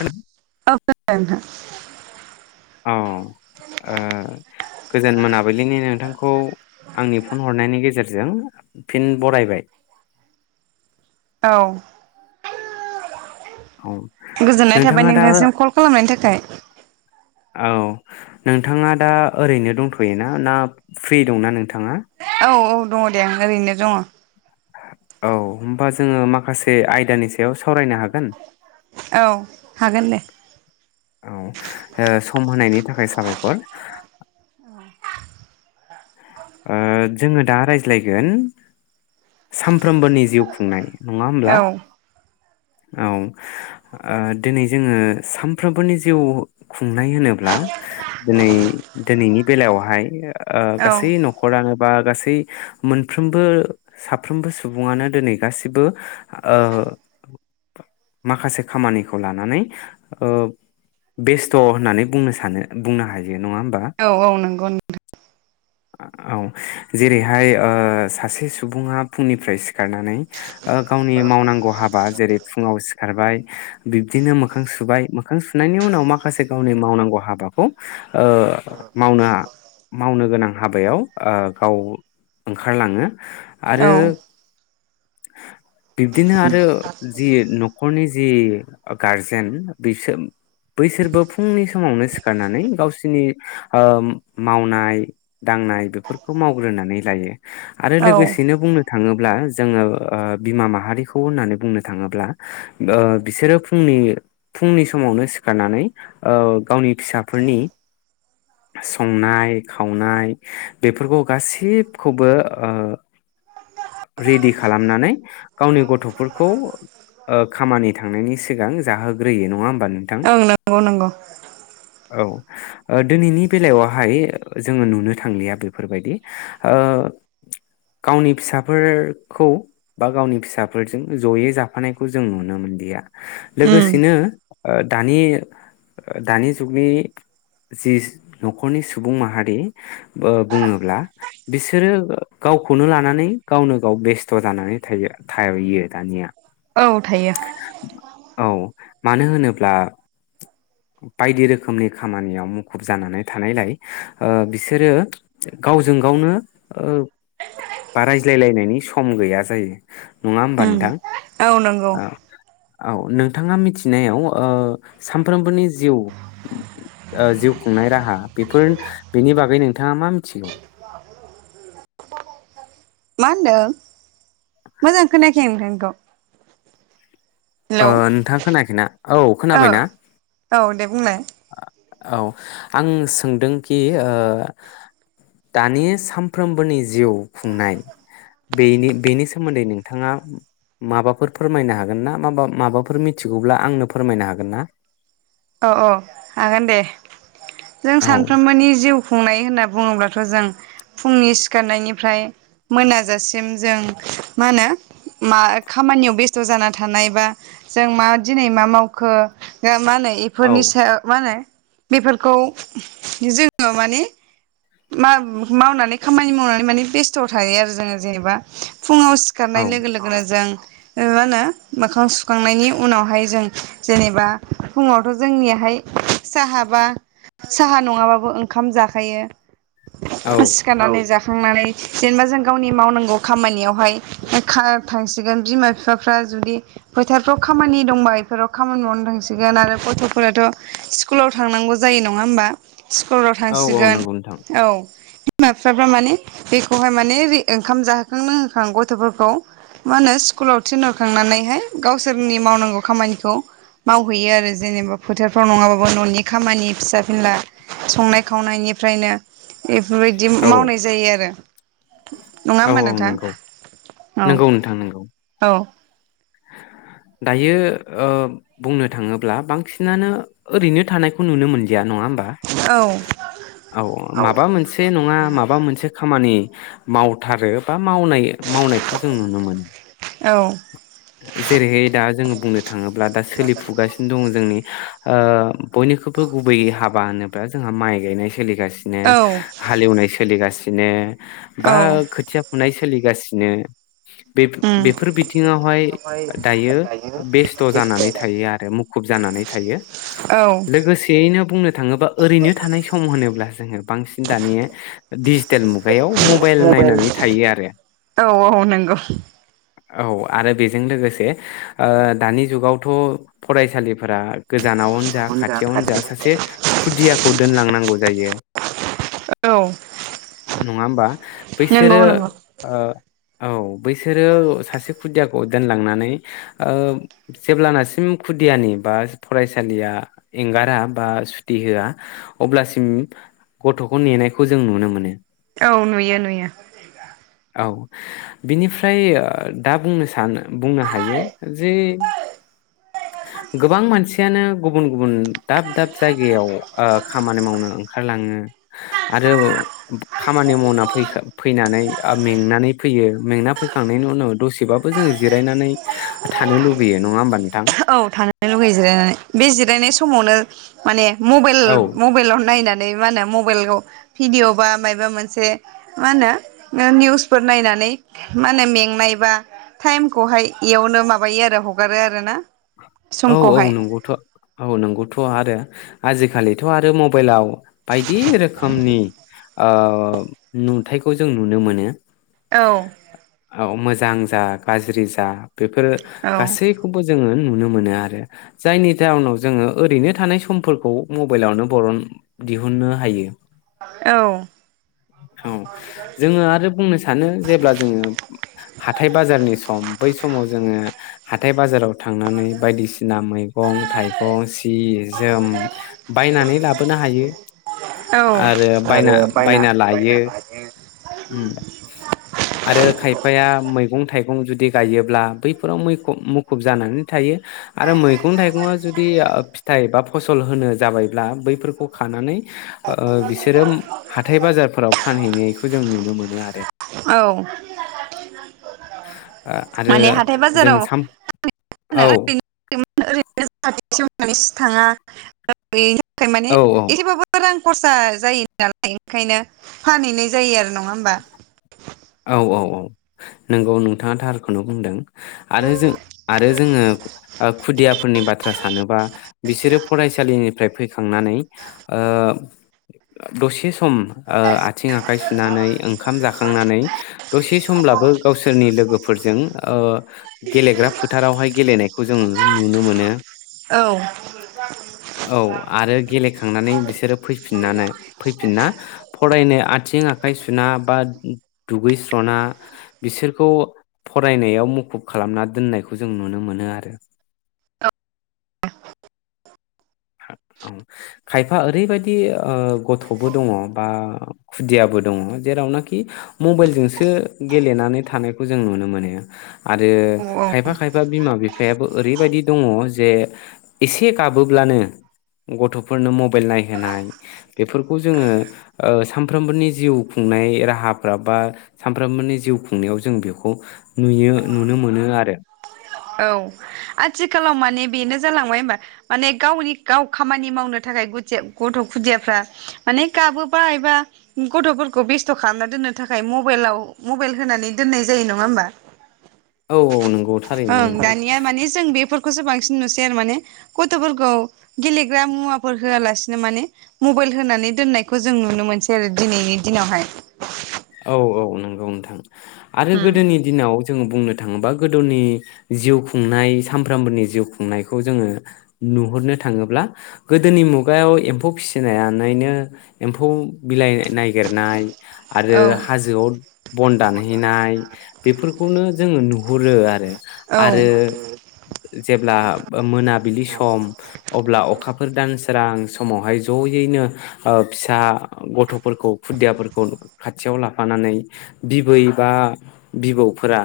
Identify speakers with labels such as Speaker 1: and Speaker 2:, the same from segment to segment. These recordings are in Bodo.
Speaker 1: औ
Speaker 2: औ [unintelligible]
Speaker 1: औ ओ गोजोन मोनाबिलिनि नों थांखौ आंनि फन हरनायनि गेजेरजों फिन बरायबाय
Speaker 2: औ
Speaker 1: औ
Speaker 2: गोजोननाय थाबाय
Speaker 1: नोंथाङा दा
Speaker 2: नोंथांसिम कल खालामनायनि थाखाय
Speaker 1: औ नोंथाङा दा ओरैनो दंथयोना ना फ्रि दंना नोंथाङा?
Speaker 2: औ औ दङ दे ओरैनो दङ
Speaker 1: औ होमबा जोङो माखासे आयदानि सायाव साव सावरायनो हागोन
Speaker 2: औ हागोन दे
Speaker 1: औ ओ सम होनायनि थाखाय साबायखर ओ जोङो दा रायज्लायगोन सामफ्रोमबोनि जिउ खुंनाय नङा होमब्ला
Speaker 2: औ
Speaker 1: औ ओ दिनै जोङो सानफ्रोमबोनि जिउ खुंनाय होनोब्ला दिनै दिनैनि बेलायावहाय ओ गासै न बा गासै मोनफ्रोमबो साफ्रोमबो सुबुङानो दिनै गासिबो ओ माखासे खामानिखौ लानानै ओ बेस्थ होननानै बुंनो सानो बुंनो हायो नङा होमबा?
Speaker 2: औ औ नोंगौ नोंथां।
Speaker 1: औ जेरैहाय ओ सासे सुबुङा फुंनिफ्राय सि सिखारनानै गावनि मावनांगौ हाबा जेरै फुङाव सिखारबाय बिब्दिनो मोखां सुबाय मोखां सुनायनि उनाव माखासे गावनि मावनांगौ हाबाखौ ओ मावनो मावनो गोनां हाबायाव ओ गाव ओंखारलाङो। आरो
Speaker 2: नोंथां औ
Speaker 1: [inaudible] बिब्दिनो आरो जि नखरनि जि गारजेन बिसोर बैसोरबो फुंनि समावनो सिखारनानै गावसिरनि ओ मावनाय दांनाय बेफोरखौ मावग्रोनानै लायो आरो
Speaker 2: औ
Speaker 1: लोगोसेनो बुंनो थाङोब्ला जोङो ओ बिमा माहारिखौ होननानै बुंनो थाङोब्ला ओ बिसोरो फुंनि फुंनि समावनो सिखारनानै ओ गावनि फिसाफोरनि संनाय खावनाय बेफोरखौ गासिबखौबो ओ रेडि खालामनानै गावनि गथ'फोरखौ ओ खामानि थांनायनि सिगां जाहोग्रोयो नङा होमबा नोंथां
Speaker 2: ओं नंगौ नंगौ
Speaker 1: औ। ओ दिनैनि बेलायावहाय जोङो नुनो थांलिया बेफोरबायदि ओ गावनि फिसा फोरखौ बा गावनि फिसाफोरजों जयै जाफानायखौ जों नुनो मोनदिया
Speaker 2: उम
Speaker 1: लोगोसेनो ओ दानि दानि जुगनि जि नखरनि सुबुं माहारि ओ बुङोब्ला बिसोरो गावखौनो लानानै गावनो गाव बेस्थ जानानै थायो थायो दानिया।
Speaker 2: औ थायो।
Speaker 1: औ मानो होनोब्ला बायदि रोखोमनि खामानियाव मुखुब जानानै थानायलाय ओ बिसोरो गावजों गावनो बा रायज्लायलायनायनि सम गैया जायो। नङा होमबा
Speaker 2: उम
Speaker 1: नोंथां
Speaker 2: औ नंगौ
Speaker 1: औ। औ नोंथाङा मिथिनायाव ओ सानफ्रोमबोनि जिउ ओ जिउ खुंनाय राहा बेफोर बेनि बागै नों थाङा मा मिथिगौ?
Speaker 2: मा होनदों? मोजां खोनायाखै आं नोंथांनिखौ।
Speaker 1: ओ
Speaker 2: हेलौ
Speaker 1: नोंथाङा खोनायाखैना औ खोनाबायना।
Speaker 2: औ दे बुंलाय
Speaker 1: औ आं सोंदोंखि ओ दानि सानफ्रोमबोनि जिउ खुंनाय बेनि बेनि सोमोन्दै नोंथाङा माबाफोर फोरमायनो हागोन ना माबा माबाफोर मिथिगौब्ला आंनो फोरमायनो हागोन ना?
Speaker 2: औ औ हागोन दे। जों
Speaker 1: औ
Speaker 2: सानफ्रोमबोनि जिउ खुंनाय होनना बुङोब्लाथ जों फुंनि सिखारनायनिफ्राय मोनाजासिम जों मा होनो मा खामानियाव बेस्थ जाना थानाय बा जों मा दिनै मा मावखो बा मा होनो फोरनि
Speaker 1: औ
Speaker 2: सायाव मा होनो? बेफोरखौ जोङो माने मा मावनानै खामानि मावनानै माने बेस्थ थायो आरो जोङो जेनेबा। फुङाव
Speaker 1: औ
Speaker 2: सिखारनाय लोगो लोगोनो जों ओ मा होनो मोखां सुखांनायनि उनावहाय जों जेनेबा फुङावथ जोंनियाहाय साहा बा साहा नङाबाबो ओंखाम जाखायो। सिखारनानै जा थांनानै जेनेबा जों गावनि मावनांगौ खामानियावहाय [unintelligible] सिगोन बिमा बिफाफ्रा जुदि फोथारफ्राव खामानि दंबा बेफोराव खामानि मावनो थांसिगोन आरो गथ'फोराथ स्कुलाव थांनांगौ जायो नङा होमबा? स्कुलाव
Speaker 1: औ औ
Speaker 2: थांसिगोन
Speaker 1: नंगौ नोंथां
Speaker 2: औ बिमा बिफाफ्रा माने बेखौहाय माने ओंखाम जाहोखां लोंहोखां गथ'फोरखौ मा होनो स्कुलाव थिनहरखांनानैहाय गावसोरनि मावनांगौ खामानिखौ मावहैयो आरो जेनेबा फोथारफ्राव नङाबाबो ननि खामानि फिसा फिनला संनाय खावनायनि फ्रायनो बेफोरबायदि
Speaker 1: औ
Speaker 2: मावनाय जायो आरो नङा
Speaker 1: औ
Speaker 2: होमबा
Speaker 1: औ
Speaker 2: नोंथां
Speaker 1: नंगौ
Speaker 2: औ
Speaker 1: नंगौ नोंथां नंगौ
Speaker 2: औ
Speaker 1: दायो ओ बुंनो थाङोब्ला बांसिनानो ओरैनो थानायखौ नुनो मोनलिया नङा होम बा
Speaker 2: औ
Speaker 1: औ माबा मोनसे नङा माबा मोनसे खामानि मावथारो बा मावनाय मावनायखौ जों नुनो मोनो। जेरैहाय दा जोङो बुंनो थाङोब्ला दा सोलिफुगासिनो दङ जोंनि ओ बयनिख्रुबो गुबैयै हाब बा होनोब्ला जोंहा माइ गायनाय सो लिगासिनो
Speaker 2: औ
Speaker 1: हालेवनाय सो लिगासिनो बा
Speaker 2: औ
Speaker 1: खोथिया फुनाय सो सोलिगासिनो बे
Speaker 2: उम
Speaker 1: बेफोर बिथिङावहाय दायो बेस्थ जानानै थायो आरो मुखुब जानानै थायो
Speaker 2: औ
Speaker 1: लोगोसेयैनो बुंनो थाङोबा ओरैनो थानाय सम होनोब्ला जोङो बांसिन दानि डिजिटेल मुगायाव मबाइल नायनानै थायो आरो
Speaker 2: औ औ नंगौ
Speaker 1: औ आरो बे जों लोगोसे ओ दानि जुगावथ फरायसालि फोरा गोजानावनो जा खाथियावनो जा सासे खुदियाखौ दोनलांनांगौ जायो
Speaker 2: औ
Speaker 1: नङा होमबा
Speaker 2: नंगौ
Speaker 1: बैसोरो
Speaker 2: नंगौ
Speaker 1: ओ औ बैसोरो सासे खुदिया खौ दोनलांनानै ओ जेब्लानासिम खुदियानि बा फरायसालिया एंगारा बा सुटि होआ अब्लासिम गथखौ नेनायखौ जों नुनो मोनो
Speaker 2: औ नुयो नुयो
Speaker 1: औ बिनिफ्राय ओ दा बुंनो सा सानो बुंनो हायो जे गोबां मानसियानो गुबुन गुबुन दाब दाब जायगायाव ओ खामानि मावनो ओंखारलाङो आरो खामानि मावना फैनानै आं मेंनानै फैयो मेंना फैखांनायनि उनाव दसेबा बो जोङो जिरायनानै थानो लुबैयो नङा होमबा नों
Speaker 2: औ थांनो लुगैयो जिरायनानै बे जिरायनाय स समावनो माने
Speaker 1: औ
Speaker 2: मबाइल-मबाइलाव नायना मा होनो मबाइलाव भिडिअ बा माबा मोनसे मा होनो निउसफोर नायनानै मा होनो मेंनाय बा टाइमखौहाय बेयावनो माबायो आरो हगारो आरो ना
Speaker 1: औ औ नंगौथ औ नंगौथ आरो आजिखालिथ आरो मबाइलाव बायदि रोखोमनि ओ नुथाइखौ जों नुनो मोनो
Speaker 2: औ
Speaker 1: औ मोजां जा गाज्रि जा बेफोरो
Speaker 2: औ
Speaker 1: गासैखौबो जोङो नु नुनो मोनो आरो जायनि जाउनाव जोङो ओरैनो थानाय समफोरखौ मबाइलावनो बरन दिहुननो हायो
Speaker 2: औ
Speaker 1: औ जोङो आरो बुंनो सानो जेब्ला जोङो हाथाय बाजारनि सम बै समाव जोङो हाथाय बाजाराव थांनानै बायदिसिना मैगं थाइगं जि जोम बायनानै लाबोनो हायो आरो
Speaker 2: औ
Speaker 1: बायना बायना लायो आरो खायफाया मै मैगं थाइगं जुदि गायोब्ला बैफोराव मैखुब मुखुब जानानै थायो आरो मैगं थाइगङा जुदि फिथाइबा फसल होनो जाबायब्ला बैफोरखौ खानानै ओ बिसोरो हाथाय बाजारफोराव फानहैनायखौ जों नुनो मोनो आरो
Speaker 2: औ
Speaker 1: ओ आरो
Speaker 2: माने हाथाय
Speaker 1: जों
Speaker 2: बाजाराव
Speaker 1: साम
Speaker 2: [unintelligible]
Speaker 1: औ
Speaker 2: ओरैनो [unintelligible] थाङा फाय माने
Speaker 1: औ
Speaker 2: एसेबाबो रां खरसा जायो नालाय ओंखायनो फानहैनाय जायो आरो नङा होमबा?
Speaker 1: औ औ औ नंगौ नोंथाङा थारखौनो बुंदों आरो जों आरो जोङो खुदियाफोरनि बाथ्रा सानोबा बिसोरो फरायसालिनिफ्राय फैखांनानै ओ दसे सम ओ आथिं आखाइ सुनानै ओंखाम जाखांनानै दसे समब्लाबो गावसोरनि नि लोगोफोरजों गेलेग्रा फोथारावहाय गेलेनायखौ जों नुनो मोनो।
Speaker 2: औ
Speaker 1: औ आरो गेलेखांनानै बिसोर बिसोरो फैफिननानै फैफिनना फरायनो आथिं आखाइ सुना बा दुगैस्रना बिसोरखौ फरायनायाव मुखुब खालामना दोननायखौ जों नुनो मोनो आरो।
Speaker 2: औ
Speaker 1: औ खायफा ओरैबायदि ओ गथ'बो दङ बा खुदियाबो दङ जेरावनाखि मबेलजोंसो गेलेनानै थानायखौ जों नुनो मोनो। आरो
Speaker 2: औ
Speaker 1: खायफा खायफा बिमा बिफायाबो ओरैबायदि दङ जे एसे गाबोब्लानो गथ'फोरनो मबेल नायहोनाय बेफोरखौ जोङो ओ सानफ्रोमबोनि जिउ खुंनाय राहाफ्रा बा सानफ्रोमबोनि जिउ खुंनायाव जों बेखौ नुयो नुनो मोनो आरो
Speaker 2: औ आथिखालाव माने बेनो जालांबाय होनबा माने गावनि गाव खामानि मावनो थाखाय खुदिया गथ' खुदियाफ्रा माने गाबोबा एबा गथ'फोरखौ बेस्थ' खालामना दोननो थाखाय मबेलाव मबेल होनानै दोननाय जायो नङा होमबा?
Speaker 1: अ [unintelligible]
Speaker 2: ओं दानिया माने जों बेफोरखौसो बां सिन नुसै आरो माने गथ'फोरखौ गेलेग्रा मुवाफोर होआलासिनो माने मबेल होनानै दोननायखौ जों नुनो मोनसै आरो दिनैनि दिनावहाय।
Speaker 1: औ औ नोंगौ नोंथां। आरो
Speaker 2: उम
Speaker 1: गोदोनि दिनाव जोङो बुंनो थाङोबा गोदौनि जिउ खुंनाय सामफ्रामबोनि जिउ खुंनायखौ जोङो नुहरनो थाङोब्ला गोदोनि मुगायाव एम्फौ फिसिनायानैनो एम्फौ बिलाइ नागिरनाय आरो
Speaker 2: औ
Speaker 1: हाजोआव बन दानहैनाय बेफोरखौनो जोङो नुहुरो आरो
Speaker 2: औ
Speaker 1: आरो जेब्ला मोनाबिलि सम अब्ला अखाफोर दानसोरां समावहाय ज'यैनो ओ फिसा गथ'फोरखौ खुदियाफोरखौ खाथियाव लाफानानै बिबै बा बिबौफोरा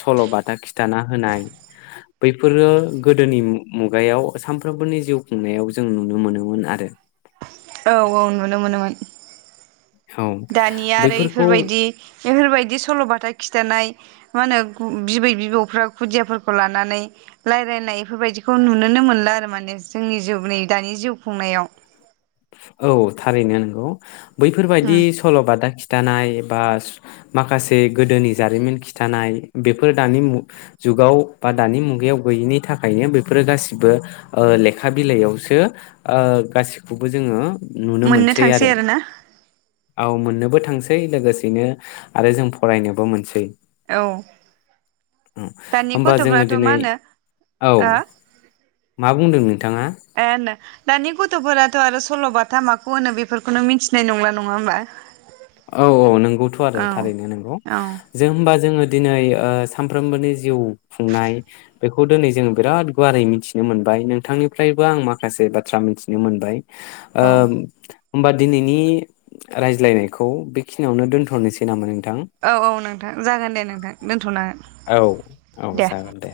Speaker 1: सल' बाथा खिथाना होनाय बैफोरो गोदोनि मु-मुगायाव सानफ्रोमबोनि जिउ खुंनायाव जों नुनो मोनोमोन आरो।
Speaker 2: औ औ नुनो मोनोमोन
Speaker 1: औ
Speaker 2: दानिया आरो
Speaker 1: बैफोरखौ
Speaker 2: इफोरबायदि इफोरबायदि सल'बाथा खिथानाय मा होनो बिबै बिबौ खुदियाफोरखौ लानानै रायलायनाय एफोरबायदिखौ नुुनोनो मोनला आरो माने जोंनि जिउ नै दानि जिउ खुंनायाव।
Speaker 1: औ थारैनो नोंगौ। बैफोरबायदि
Speaker 2: उम
Speaker 1: सल' बाथा खि खिथानाय बा माखासे गोदोनि जारिमिन खिथानाय बेफोर दानि जुगाव बा दानि मुगायाव गैयिनि थाखायनो बेफोरो गासिबो ओ लेखा बिलाइयावसो ओ गासि खौबो जोङो
Speaker 2: मोननो थांसै आरोना।
Speaker 1: औ मोननोबो थांसै लोगोसेनो आरो जों फरायनोबो मोनसै।
Speaker 2: औ दानि
Speaker 1: होमबा जोङो
Speaker 2: गथ'फ्राथ' मा
Speaker 1: दिनै
Speaker 2: होनो
Speaker 1: औ
Speaker 2: ओ
Speaker 1: मा बुंदोंमोन?
Speaker 2: ए [unintelligible] दानि गथफोराथ आरो सलबाथा माखौ होनो, बेफोरखौनो मिथिनाय नंला नङा होमबा?
Speaker 1: औ औ नोंगौथ आरो
Speaker 2: औ
Speaker 1: थारैनो नोंगौ
Speaker 2: औ
Speaker 1: जों होमबा जोङो दिनै सानफ्रोमबोनि जिउ खुंनाय बेखौ दिनै जोङो बिराद गुवारै मिथिनो मोनबाय नोंथांनिफ्रायबो आं माखासे बाथ्रा मिथिनो मोनबाय ओ
Speaker 2: औ
Speaker 1: होमबा दिनैनि रायज्लायनाय खौ बेखिनियावनो दोनथनोसै नामोन नों
Speaker 2: औ औ नोंथां जागोन दे नोंथां दोनथ
Speaker 1: औ औ जागोन दे